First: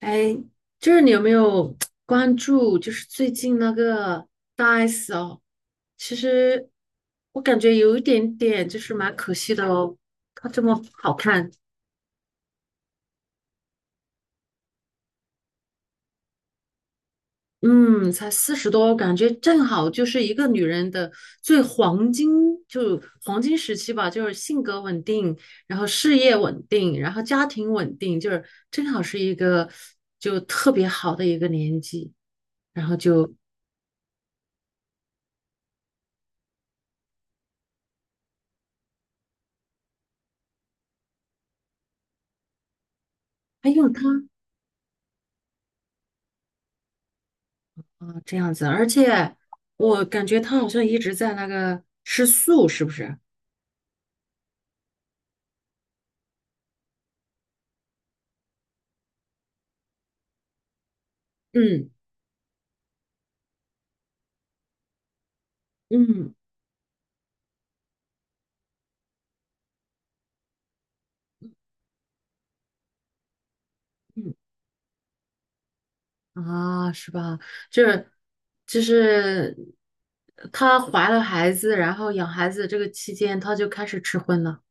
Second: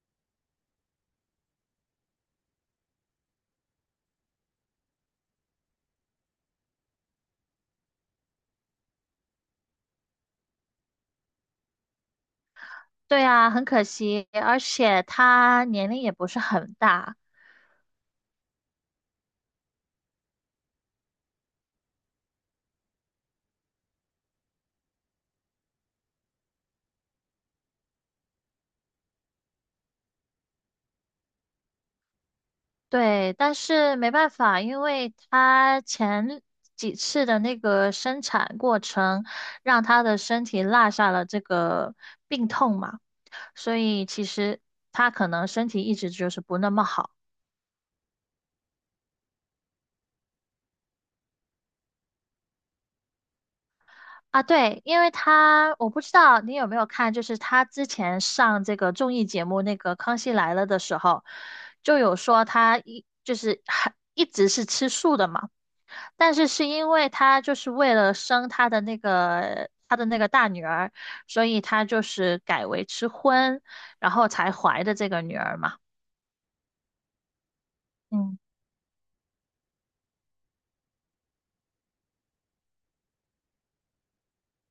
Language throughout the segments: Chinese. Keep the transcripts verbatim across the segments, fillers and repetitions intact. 哎，就是你有没有关注？就是最近那个大 S 哦，其实我感觉有一点点，就是蛮可惜的哦。她这么好看。对啊，很可惜，而且他年龄也不是很大。嗯，才四十多，感觉正好就是一个女人的最黄金，就黄金时期吧，就是性格稳定，然后事业稳定，然后家庭稳定，就是正好是一个就特别好的一个年纪，然后就对，但是没办法，因为他前几次的那个生产过程，让他的身体落下了这个病痛嘛，还所有她。以其实他可能身体一直就是不那么好啊，这样子，而且我感觉他好像一直在那个吃素，是不是？啊。对，因为他，我不知道你有没有看，就是他之前上这个综艺节目那个《康熙来了》的时候，嗯就有说他一就是很一直是吃素的嘛。但嗯是是因为他就是为了生他的那个他的那个大女儿，所以他就是改为吃荤，然后嗯，才怀的这个女儿嘛。啊，是吧？就是嗯，就是她怀了孩子，然后养孩子这个期间，她就开始吃荤了。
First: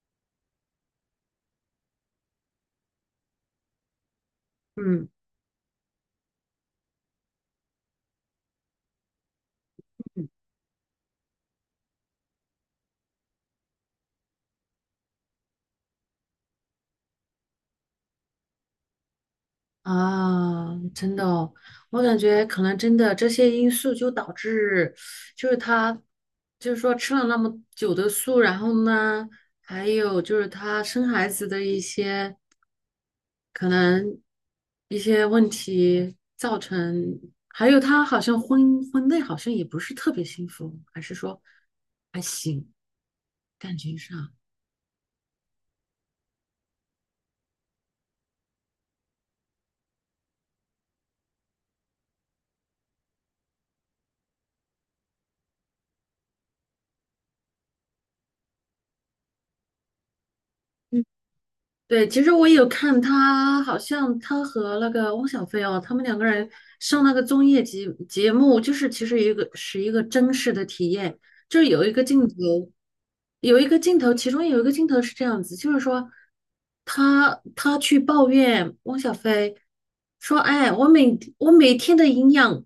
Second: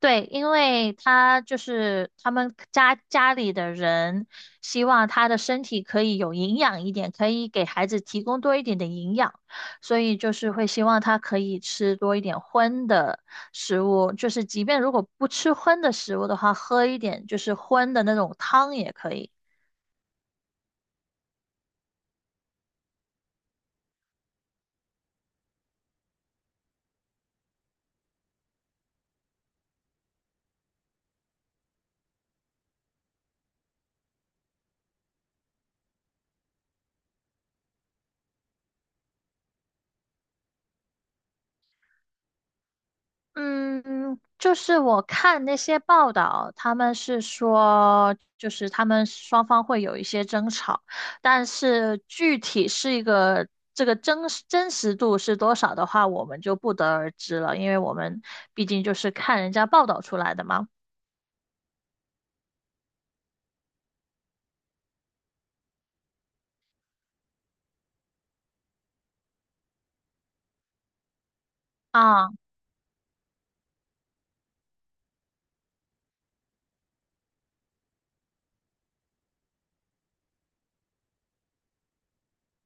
对，因为他就是他们家家里的人希嗯望他的身体可以有营养一点，可以给孩子提供多一点的营养，所以嗯，就是会希望他可以吃多一点荤的食物，就是即便如果不吃荤的食物的话，喝一点就是荤的那种汤也可以。啊，真的哦，我感觉可能真的这些因素就导致，就是她就是说吃了那么久的素，然后呢，还有就是她生孩子的一些。可能一些问题造成，还有他好像婚婚内好像也不是特别幸福，还是说还行，感觉嗯，上，就是我看那些报道，他们是说，就是他们双方会有一些争吵，但是具体是一个这个真实真实度是多少的话，我们就不得而知了，因为我们毕竟就是看人家报道出来的嘛。对，其实我也有看他，好像他和那个汪小菲哦，他们两个人上那个综艺节节目，就是其实一个是一个真实的体验，就是有一个镜啊，头，有一个镜头，其中有一个镜头是这样子，就是说他他去抱怨汪小菲说，哎，我每我每天的营养，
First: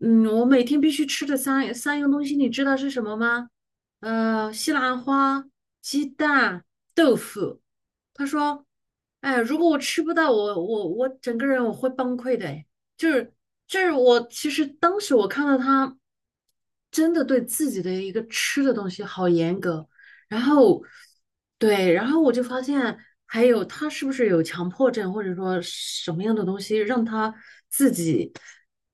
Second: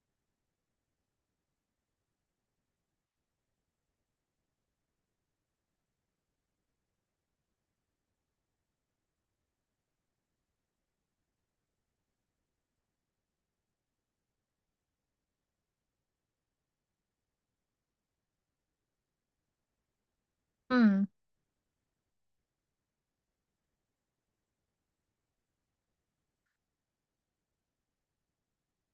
嗯，我每天必须吃的三三样东西，你知道是什么吗？呃，西兰花、鸡蛋、豆腐。他说：“哎，如果我吃不到，我我我整个人我会崩溃的。”哎，就是就是我其实当时我看到他真的对自己的一个吃的东西好严格，然后嗯。对，然后我就发现还有他是不是有强迫症，或者说什么样的东西让他自己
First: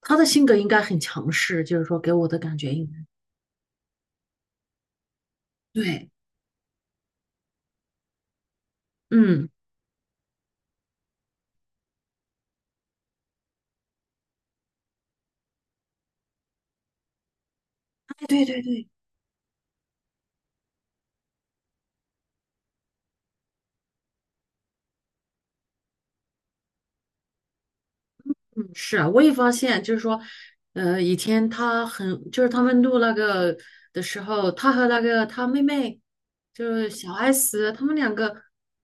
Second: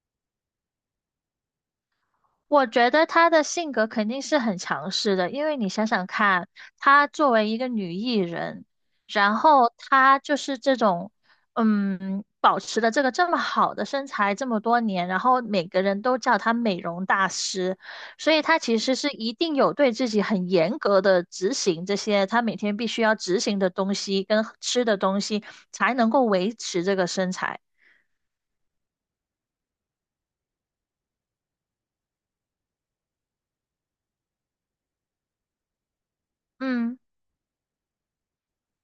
他的性格应该很强势，就是说给我的感我觉应觉该得她的性格肯定是很强势的，因为你想想对，看，她作为一个女艺人，然嗯，后她就是这种，嗯，保持的这个这么好的身材这么多年，然后每个人都叫她美容大师，哎，所以对她对其对，实是一定有对自己很严格的执行这些她每天必须要执行的东西跟吃的东西，才能够维持这个身材。嗯是啊，我也发现，就是说，呃，以前他很，就是他们录那个的时候，他和那个他妹妹，就是嗯。小 S，他们两个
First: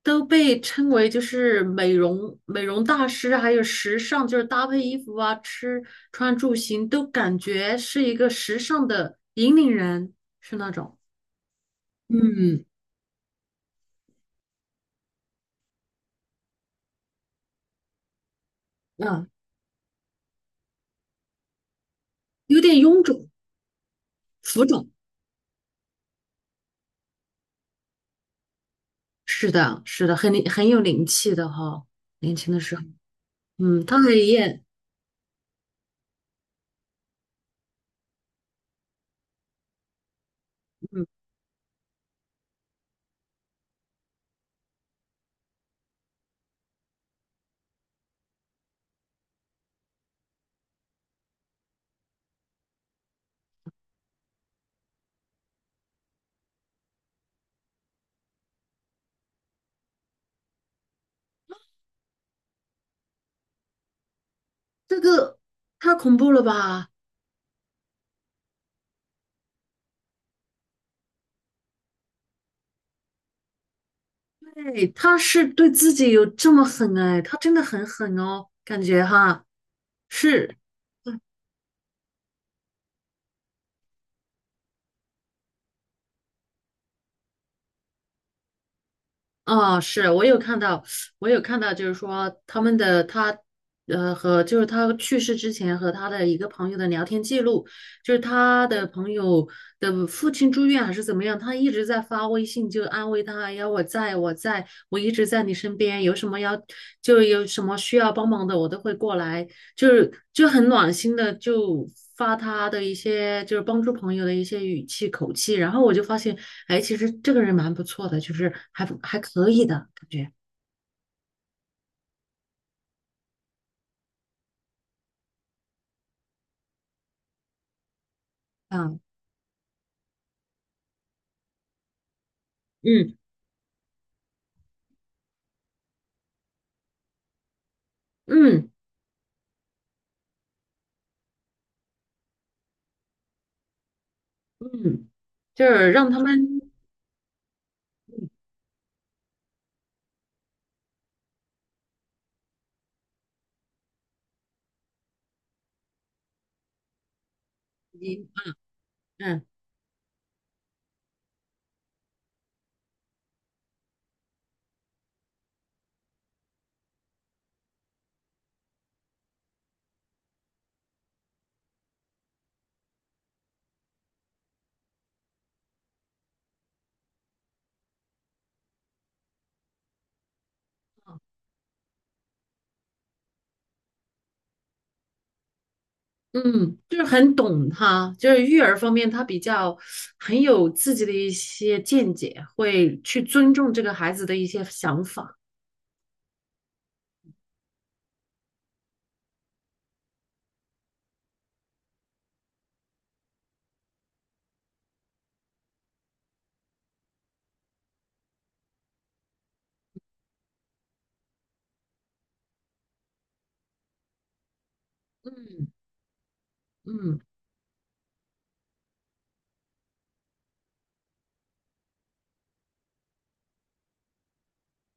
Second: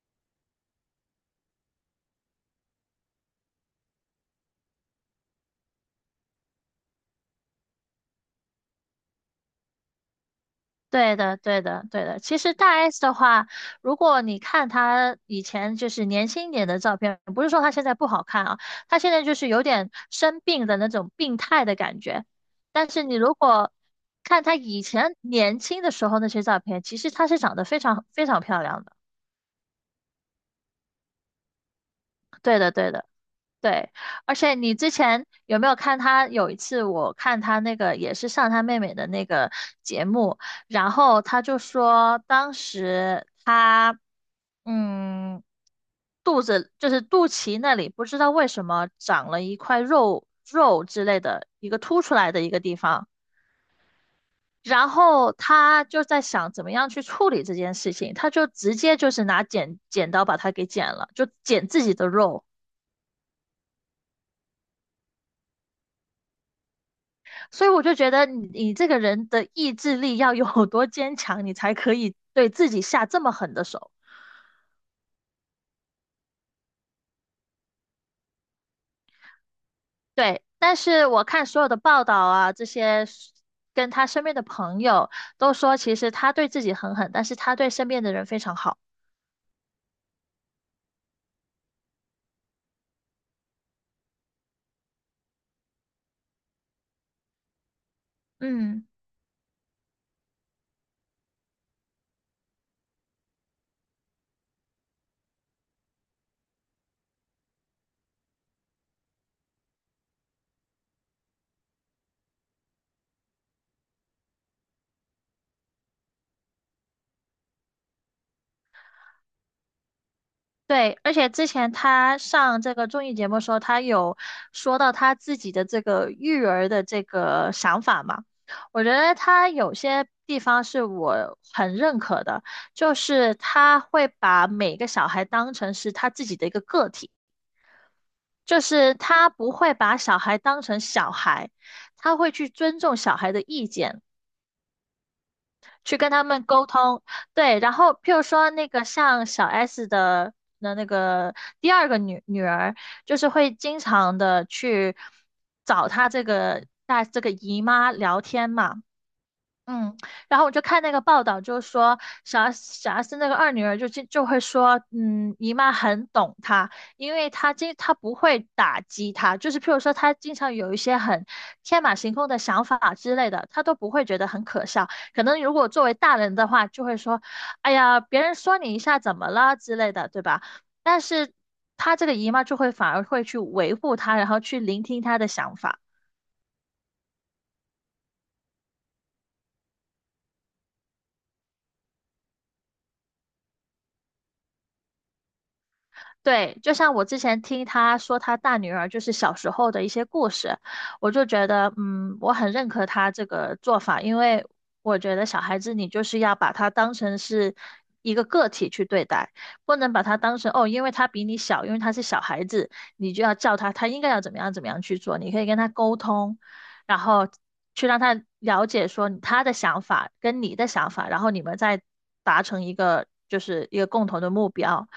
都被称为就是美容美容大师，还有时尚，就是搭配衣服啊、吃穿住行，都感觉是一个时尚的引领人，是那种，对的，对的，对的。其实嗯，大 S 的话，如果你看她以前就是年轻一点的照片，不是说她现在不好看啊，她现在嗯，就是有点生病的那种病态的感觉。有点但臃是你肿、如果看她浮以肿。前年轻的时候那些照片，其实她是长得非常非常漂亮的。是的，是的，很很有灵气的哈，年轻对的的，时候，对的。嗯，对，他很而且你之前有没有看他？有一次我看他那个也是上他妹妹的那个节目，然嗯。后他就说当时他嗯肚子就是肚脐那里不知道为什么长了一块肉肉之类的一个凸出来的一个地方，然后他就在想怎么样去处理这件事情，他就直接就是拿剪剪刀把它给剪了，就剪自己的肉。这个太恐怖了吧？所以我就觉得你你这个人的意志力要有多坚强，你才可以对自己下这么狠的手。对，他是对自己有这么狠哎，他真的很狠哦，感觉哈，对，是但是我看所有的报道啊，这些跟他身边的朋友都说，其实他对自己很狠，但是他对身边的人非常好。啊，是我有看到，我有看到，就是说他们的他，呃，和就是他去世之前和他的一个朋友的聊天记录，就是他嗯。的朋友的父亲住院还是怎么样，他一直在发微信就安慰他，要我在我在，我一直在你身边，有什么要就有什么需要帮忙的，我都会过来。就是就很暖心的，就发他的一些就是帮助朋友的一些语气口气，然后我就发现，哎，其实这个人蛮不错的，就是还还可以的感觉，对，而且之前他上这个综艺节目的时候，他有说到他自己的这个育儿的这个想法嘛。我觉嗯，得他有些地方是我很认可的，就嗯是他会把每个小孩当成是他自己的一个个体，就嗯是他不会把小孩当成小孩，他会去尊重小孩的意见。嗯，就是去让跟他他们们，沟通。对，然后譬如说那个像小 S 的那那个第二个女女儿，就是会经常的去找她这个大这个姨妈聊你天嘛。嗯嗯，然后我就看那个报道，就说小 S 小 S 那个二女儿就就就会说，嗯，姨妈很懂她，因为她经她不会打击她，就是譬如说她经常有一些很天马行空的想法之类的，她都不会觉得很可笑。可能如果作为大人的话，就会说，哎呀，别人说你一下怎么了之类的，对吧？但是她这个姨妈就会反而会去维护她，然后去聆听她的想法。嗯，就是很懂他，就是育儿方面他比较很有自己的一些见解，会去尊重这个孩子的一些想法，对，就像我之前听她说她大女儿就是小时候的一些故事，我就觉得，嗯，我很认可她这个做法，因为我觉得小孩子你就是要把他当成是一个个体去对待，不能把他当成哦，因为他比你小，因为他是小孩子，你就要叫他他应该要怎么样怎么样去做，你可以跟他嗯沟通，然嗯。后去让他了解说他的想法跟你的想法，然后你们再达成一个就是一个共同的目标。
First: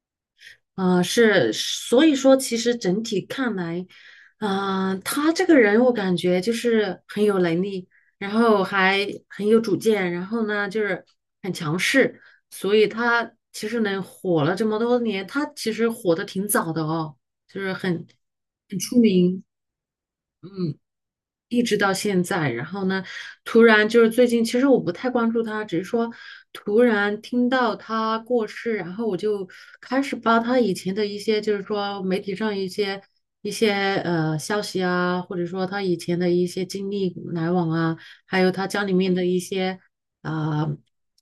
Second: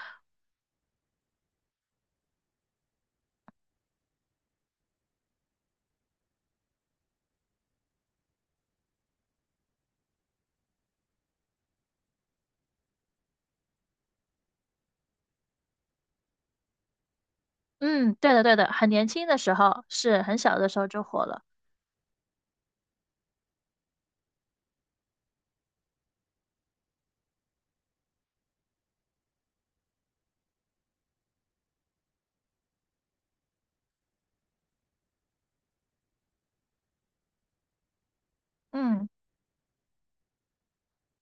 啊、呃是，所以说其实整体看来，啊、他这个人我感觉就是很有能力，然后还很有主见，然后呢就是很强势，所以他其实能火了这么多年，他其实火的挺早的哦，就是很嗯，对的，对的，很很出年轻的名。时候，是很小的时候就火了。一直到现在，然后呢，突然就是最近，其实我不太关注他，只是说突然听到他过世，然后我就开始扒他以前的一些，就是说媒体上一些一些呃消息啊，或者说他以前的一些经历来往啊，还有他家里嗯。面的一些啊、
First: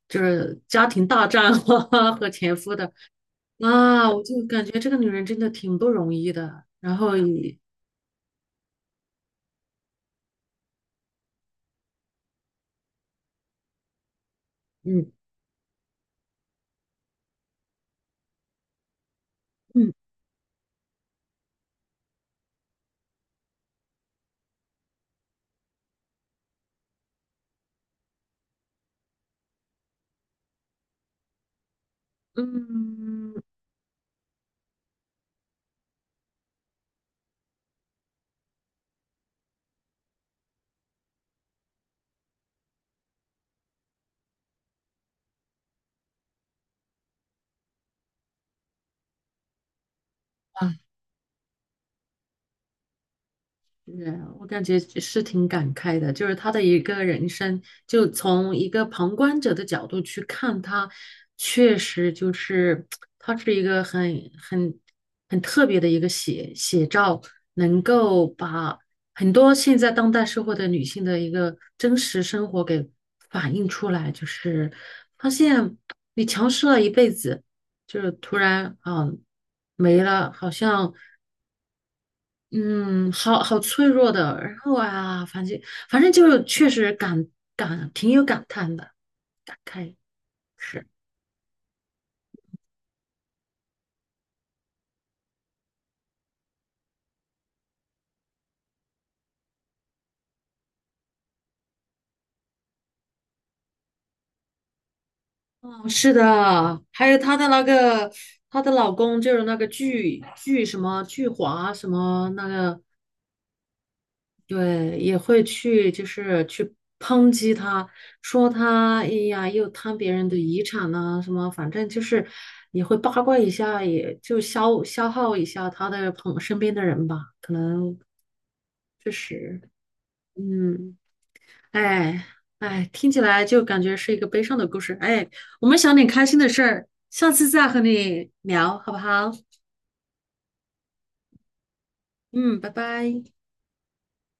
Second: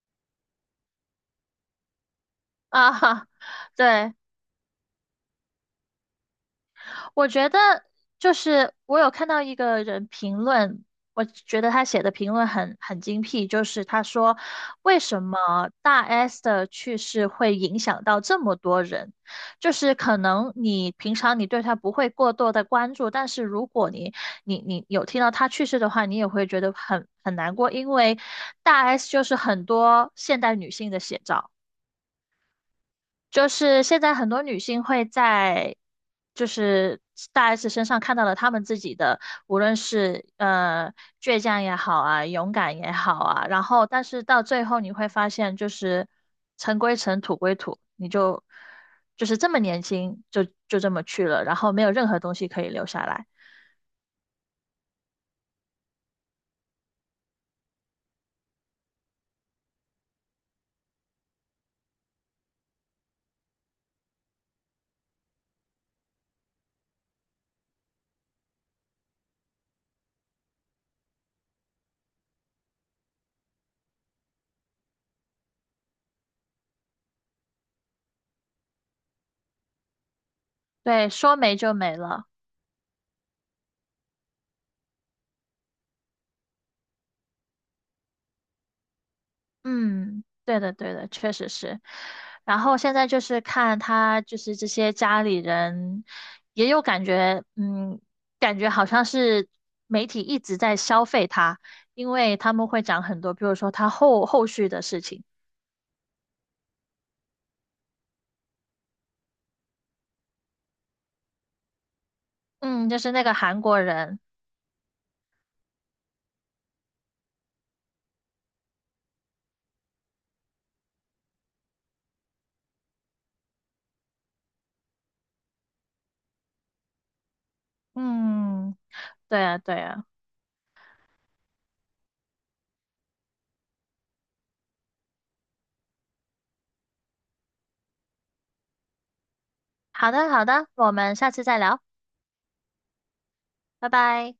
就是家庭大战 和前夫的啊哈，啊，对，我就感觉这个女人真的挺不容易的，然后我觉也得就是我有看到一个人评论，我觉得他写的评论很很精辟，就是他说为嗯什么大 S 的去世会影响到这么多人，就嗯。是可能你平常你对他不会过多的关注，但是如果你你你有听到他去世的话，你也会觉得很很难过，因为大 S 就是很多现代女性的写照。嗯就是现在很多女性会在就是大 S 身上看到了她们自己的，无论是呃倔强也好啊，勇敢也好啊，然后但是到最后你会发现，就是尘归尘，土归土，你就就是这么年轻就就这么去了，然后没有任何东西可以留下来。是，我感觉是挺感慨的，就是他的一个人生，就从一个旁观者的角度去看他，确实就是他是一个很很很特别的一个写写照，能够把很多现在当代社会的女性的一个真实生活给反映出来，就是发现你强势了一辈子，就是突然啊没了，好像。对，说没就没了。嗯，好好脆弱的。然后啊，反正反正就是确实感感挺有感叹的，感慨嗯，对的，是。对的，确实是。然后现在就是看他，就是这些家里人也有感觉，嗯，感觉好像是媒体一直在消费他，因为他们会讲很多，比如说他后后续的事情，嗯，是的，还有她的那个她的老公就是那个巨巨什么巨华什么那个，嗯，就是那个韩国人。对，也会去就是去抨击她，说她哎呀又贪别人的遗产呐、什么，反正就是也会八卦一下，也就消消耗一下她的朋身边的人吧，可能嗯，确对啊，实。对啊。嗯，哎哎，听起来就感觉是一个悲伤的故事。哎，我们想点开心的事儿，下次再和你聊，好不好？好的，好的，我们下次再聊。嗯，拜拜。拜拜。